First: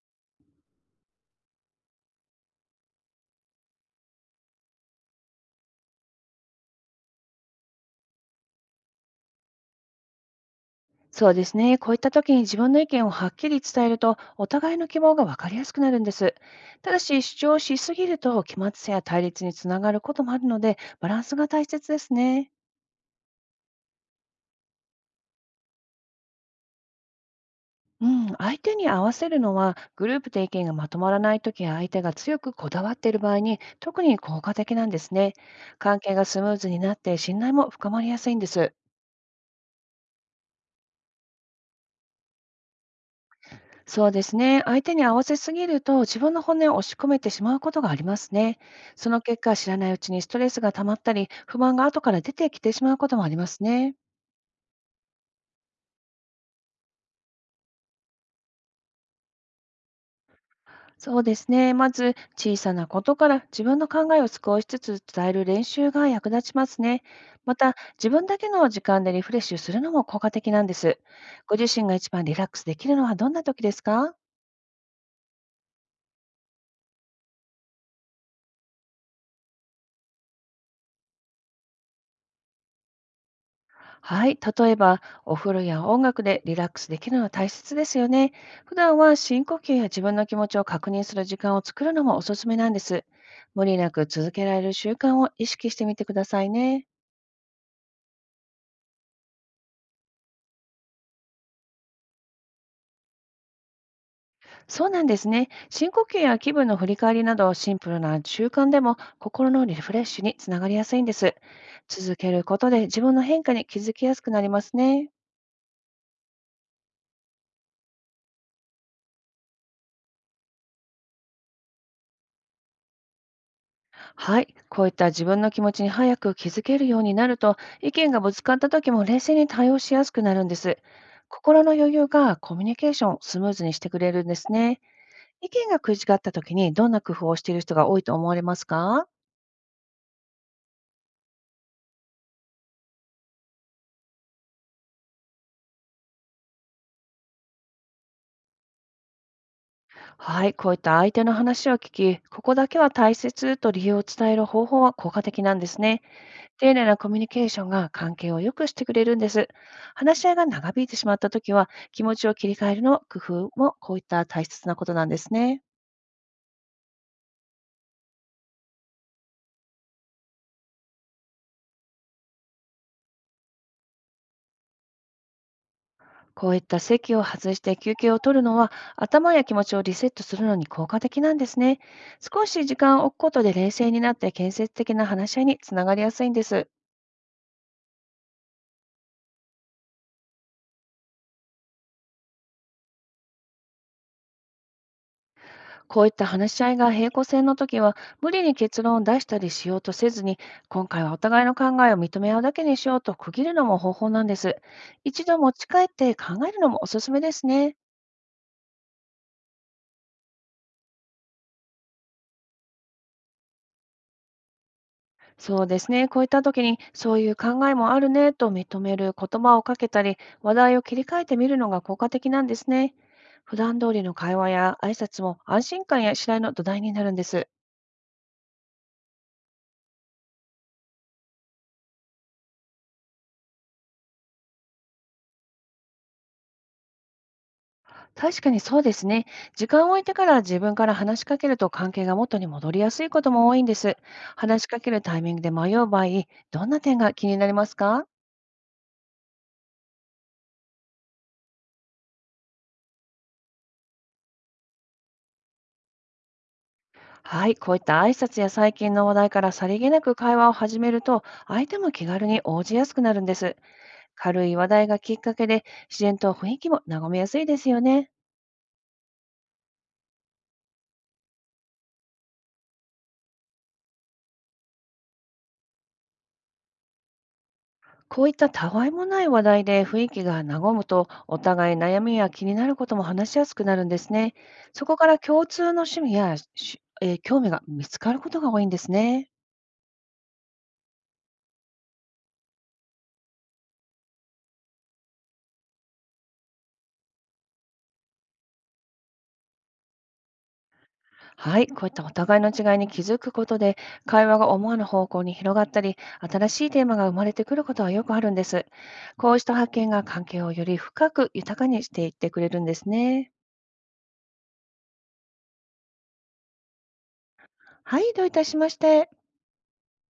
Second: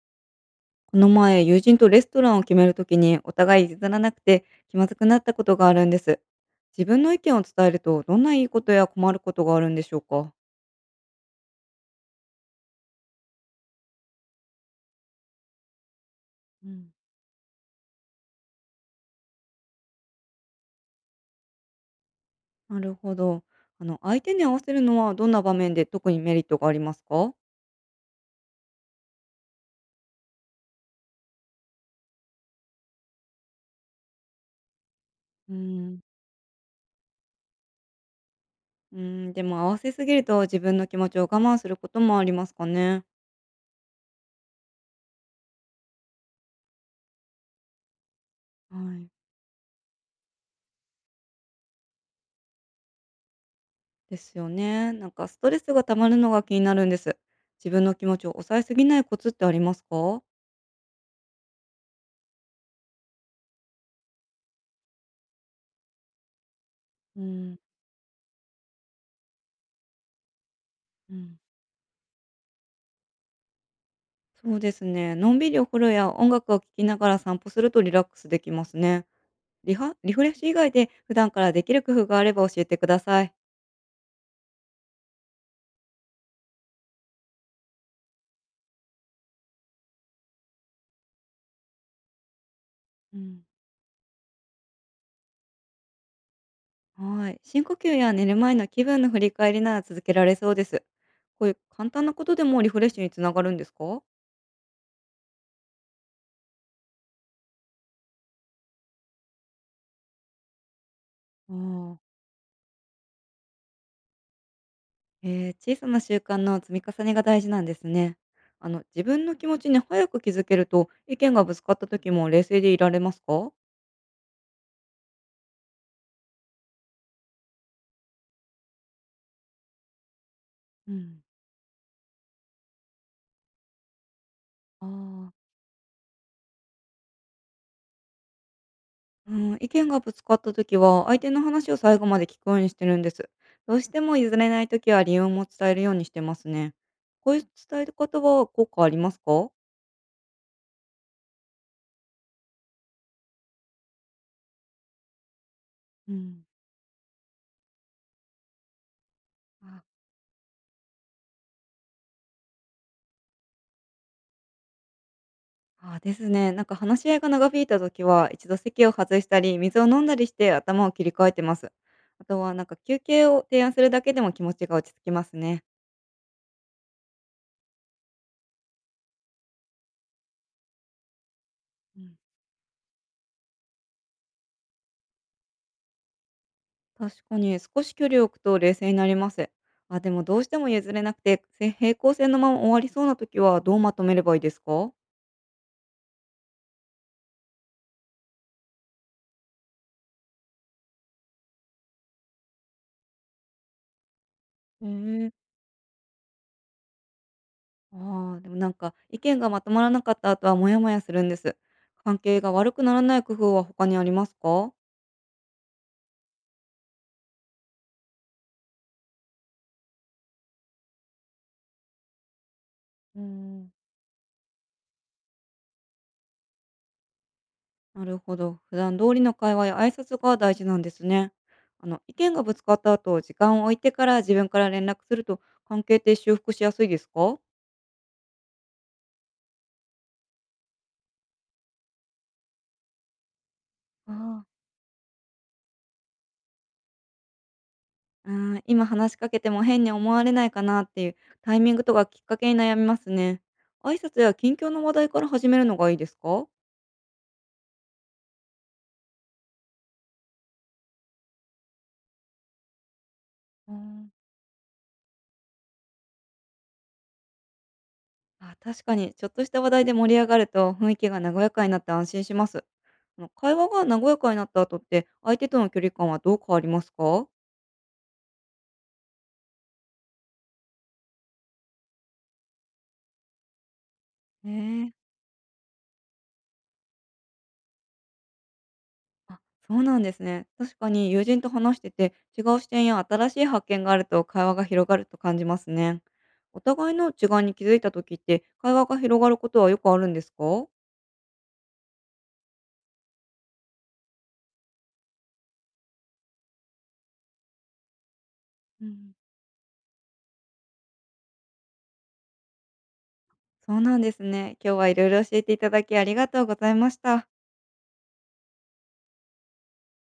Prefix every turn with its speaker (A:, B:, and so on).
A: この前、友人とレストランを決めるときにお互い譲らなくて気まずくなったことがあるんです。自分の意見を伝えるとどんないいことや困ることがあるんでしょうか？
B: そうですね。こういった時に自分の意見をはっきり伝えると、お互いの希望が分かりやすくなるんです。
A: うん、
B: ただし、主張しすぎると、期末性や対立につながることもあるので、バランスが大切ですね。
A: なるほど。相手に合わせるのはどんな場面で特にメリットがありますか？
B: うん、相手に合わせるのは、グループで意見がまとまらない時や相手が強くこだわっている場合に、特に効果的なんですね。
A: うん、
B: 関係がスムーズになって、信頼も深まりやすいんです。
A: うん、でも合わせすぎると自分の気持ちを我慢することもありますかね。
B: そうですね。相手に合わせすぎると自分の骨を押し込めてしまうことがありますね。
A: は
B: そ
A: い。
B: の結果、知らないうちにストレスが溜まったり、不満が後から出てきてしまうこともありますね。
A: ですよね。なんかストレスが溜まるのが気になるんです。自分の気持ちを抑えすぎないコツってありますか？
B: そうですね。まず、小さなことから自分の考えを少しずつ伝える練習が役立ちますね。
A: う
B: ま
A: ん、
B: た、自分だけの時間でリフレッシュするのも効果的なんです。
A: うん。
B: ご自身が一番リラックスできるのはどんな時ですか？
A: そうですね。のんびりお風呂や音楽を聴きながら散歩するとリラックスできますね。リフレッシュ以外で普段からできる工夫があれば教えてください。
B: はい、例えばお風呂や音楽でリラックスできるのは大切ですよね。普段は深呼吸や自分の気持ちを確認する時間を作るのもおすすめなんです。
A: うん、
B: 無理なく続けられる習慣を意識してみてくださいね。
A: はい。深呼吸や寝る前の気分の振り返りなら続けられそうです。こういう簡単なことでもリフレッシュにつながるんですか？
B: そうなんですね。深呼吸や気分の振り返りなどシンプルな習慣でも心のリフレッシュにつながりやすいんです。
A: あー。
B: 続けることで自分の変化に気づきやすくなりますね。
A: 小さな習慣の積み重ねが大事なんですね。自分の気持ちに早く気づけると意見がぶつかった時も冷静でいられますか？
B: はい、こういった自分の気持ちに早く気づけるようになると、意見がぶつかった時も冷静に対応しやすくなるんです。
A: うん、
B: 心の余裕がコミュニケーションをスムーズにしてくれるんですね。
A: ああ、
B: 意見が食い違った時にどんな工夫をしている人が多いと思われますか？
A: うん、意見がぶつかった時は相手の話を最後まで聞くようにしてるんです。どうしても譲れない時は理由も伝えるようにしてますね。こういう伝え方は効果ありますか？
B: はい、こういった相手の話を聞き、ここだけは大切と理由を伝える方法は効果的なんですね。
A: うん、
B: 丁寧なコミュニケーションが関係を良くしてくれるんです。話し合いが長引いてしまった時は、気持ちを切り替えるの工夫もこういった大切なことなんですね。
A: ああ、ですね。なんか話し合いが長引いた時は一度席を外したり水を飲んだりして頭を切り替えてます。あとはなんか休憩を提案するだけでも気持ちが落ち着きますね。
B: こういった席を外して休憩を取るのは、頭や気持ちをリセットするのに効果的なんですね。
A: うん、
B: 少し時間を置くことで冷静になって建設的な話し合いにつながりやすいんです。
A: 確かに少し距離を置くと冷静になります。あ、でもどうしても譲れなくて、平行線のまま終わりそうな時はどうまとめればいいですか？
B: こういった話し合いが平行線の時は、無理に結論を出したりしようとせずに、今回はお互いの考えを認め合うだけにしようと区切るのも方法なんです。
A: え
B: 一
A: ー、
B: 度持ち帰って考えるのもおすすめですね。
A: ああ、でもなんか意見がまとまらなかった後はモヤモヤするんです。関係が悪くならない工夫は他にありますか？
B: そうですね。こういった時に、そういう考えもあるねと認める言葉をかけたり、話題を切り替えてみるのが効果的なんですね。
A: う
B: 普
A: ん、
B: 段通りの会話や挨拶も安心感や信頼の土台になるんです。
A: なるほど。普段通りの会話や挨拶が大事なんですね。意見がぶつかった後、時間を置いてから自分から連絡すると関係って修復しやすいですか？
B: 確かにそうですね。時間を置いてから自分から話しかけると関係が元に戻りやすいことも多いんです。
A: ああ、
B: 話しかけるタイミングで迷う場合、どんな点が気になりますか？
A: うん、今話しかけても変に思われないかなっていうタイミングとかきっかけに悩みますね。挨拶や近況の話題から始めるのがいいですか？
B: はい、こういった挨拶や最近の話題からさりげなく会話を始めると、相手も気軽に応じやすくなるんです。
A: うん、
B: 軽い話題がきっかけで、自然と雰囲気も和みやすいですよね。
A: あ、確かに、ちょっとした話題で盛り上がると雰囲気が和やかになって安心します。会話が和やかになった後って相手との距離感はどう変わりますか？
B: こういったたわいもない話題で雰囲気が和むと、お互い悩みや気になることも話しやすくなるんですね。
A: ね
B: そこか
A: え。
B: ら共通の趣味やしえー興味が見つかることが多いんですね。
A: あ、そうなんですね。確かに友人と話してて、違う視点や新しい発見があると会話が広がると感じますね。お互いの違いに気づいた時って、会話が広がることはよくあるんですか？
B: はい、こういったお互いの違いに気づくことで、会話が思わぬ方向に広がったり、新しいテーマが生まれてくることはよくあるんです。
A: うん。
B: こうした発見が関係をより深く豊かにしていってくれるんですね。
A: そうなんですね。今日はいろいろ教えていただきありがとうございました。
B: はい、どういたしまして。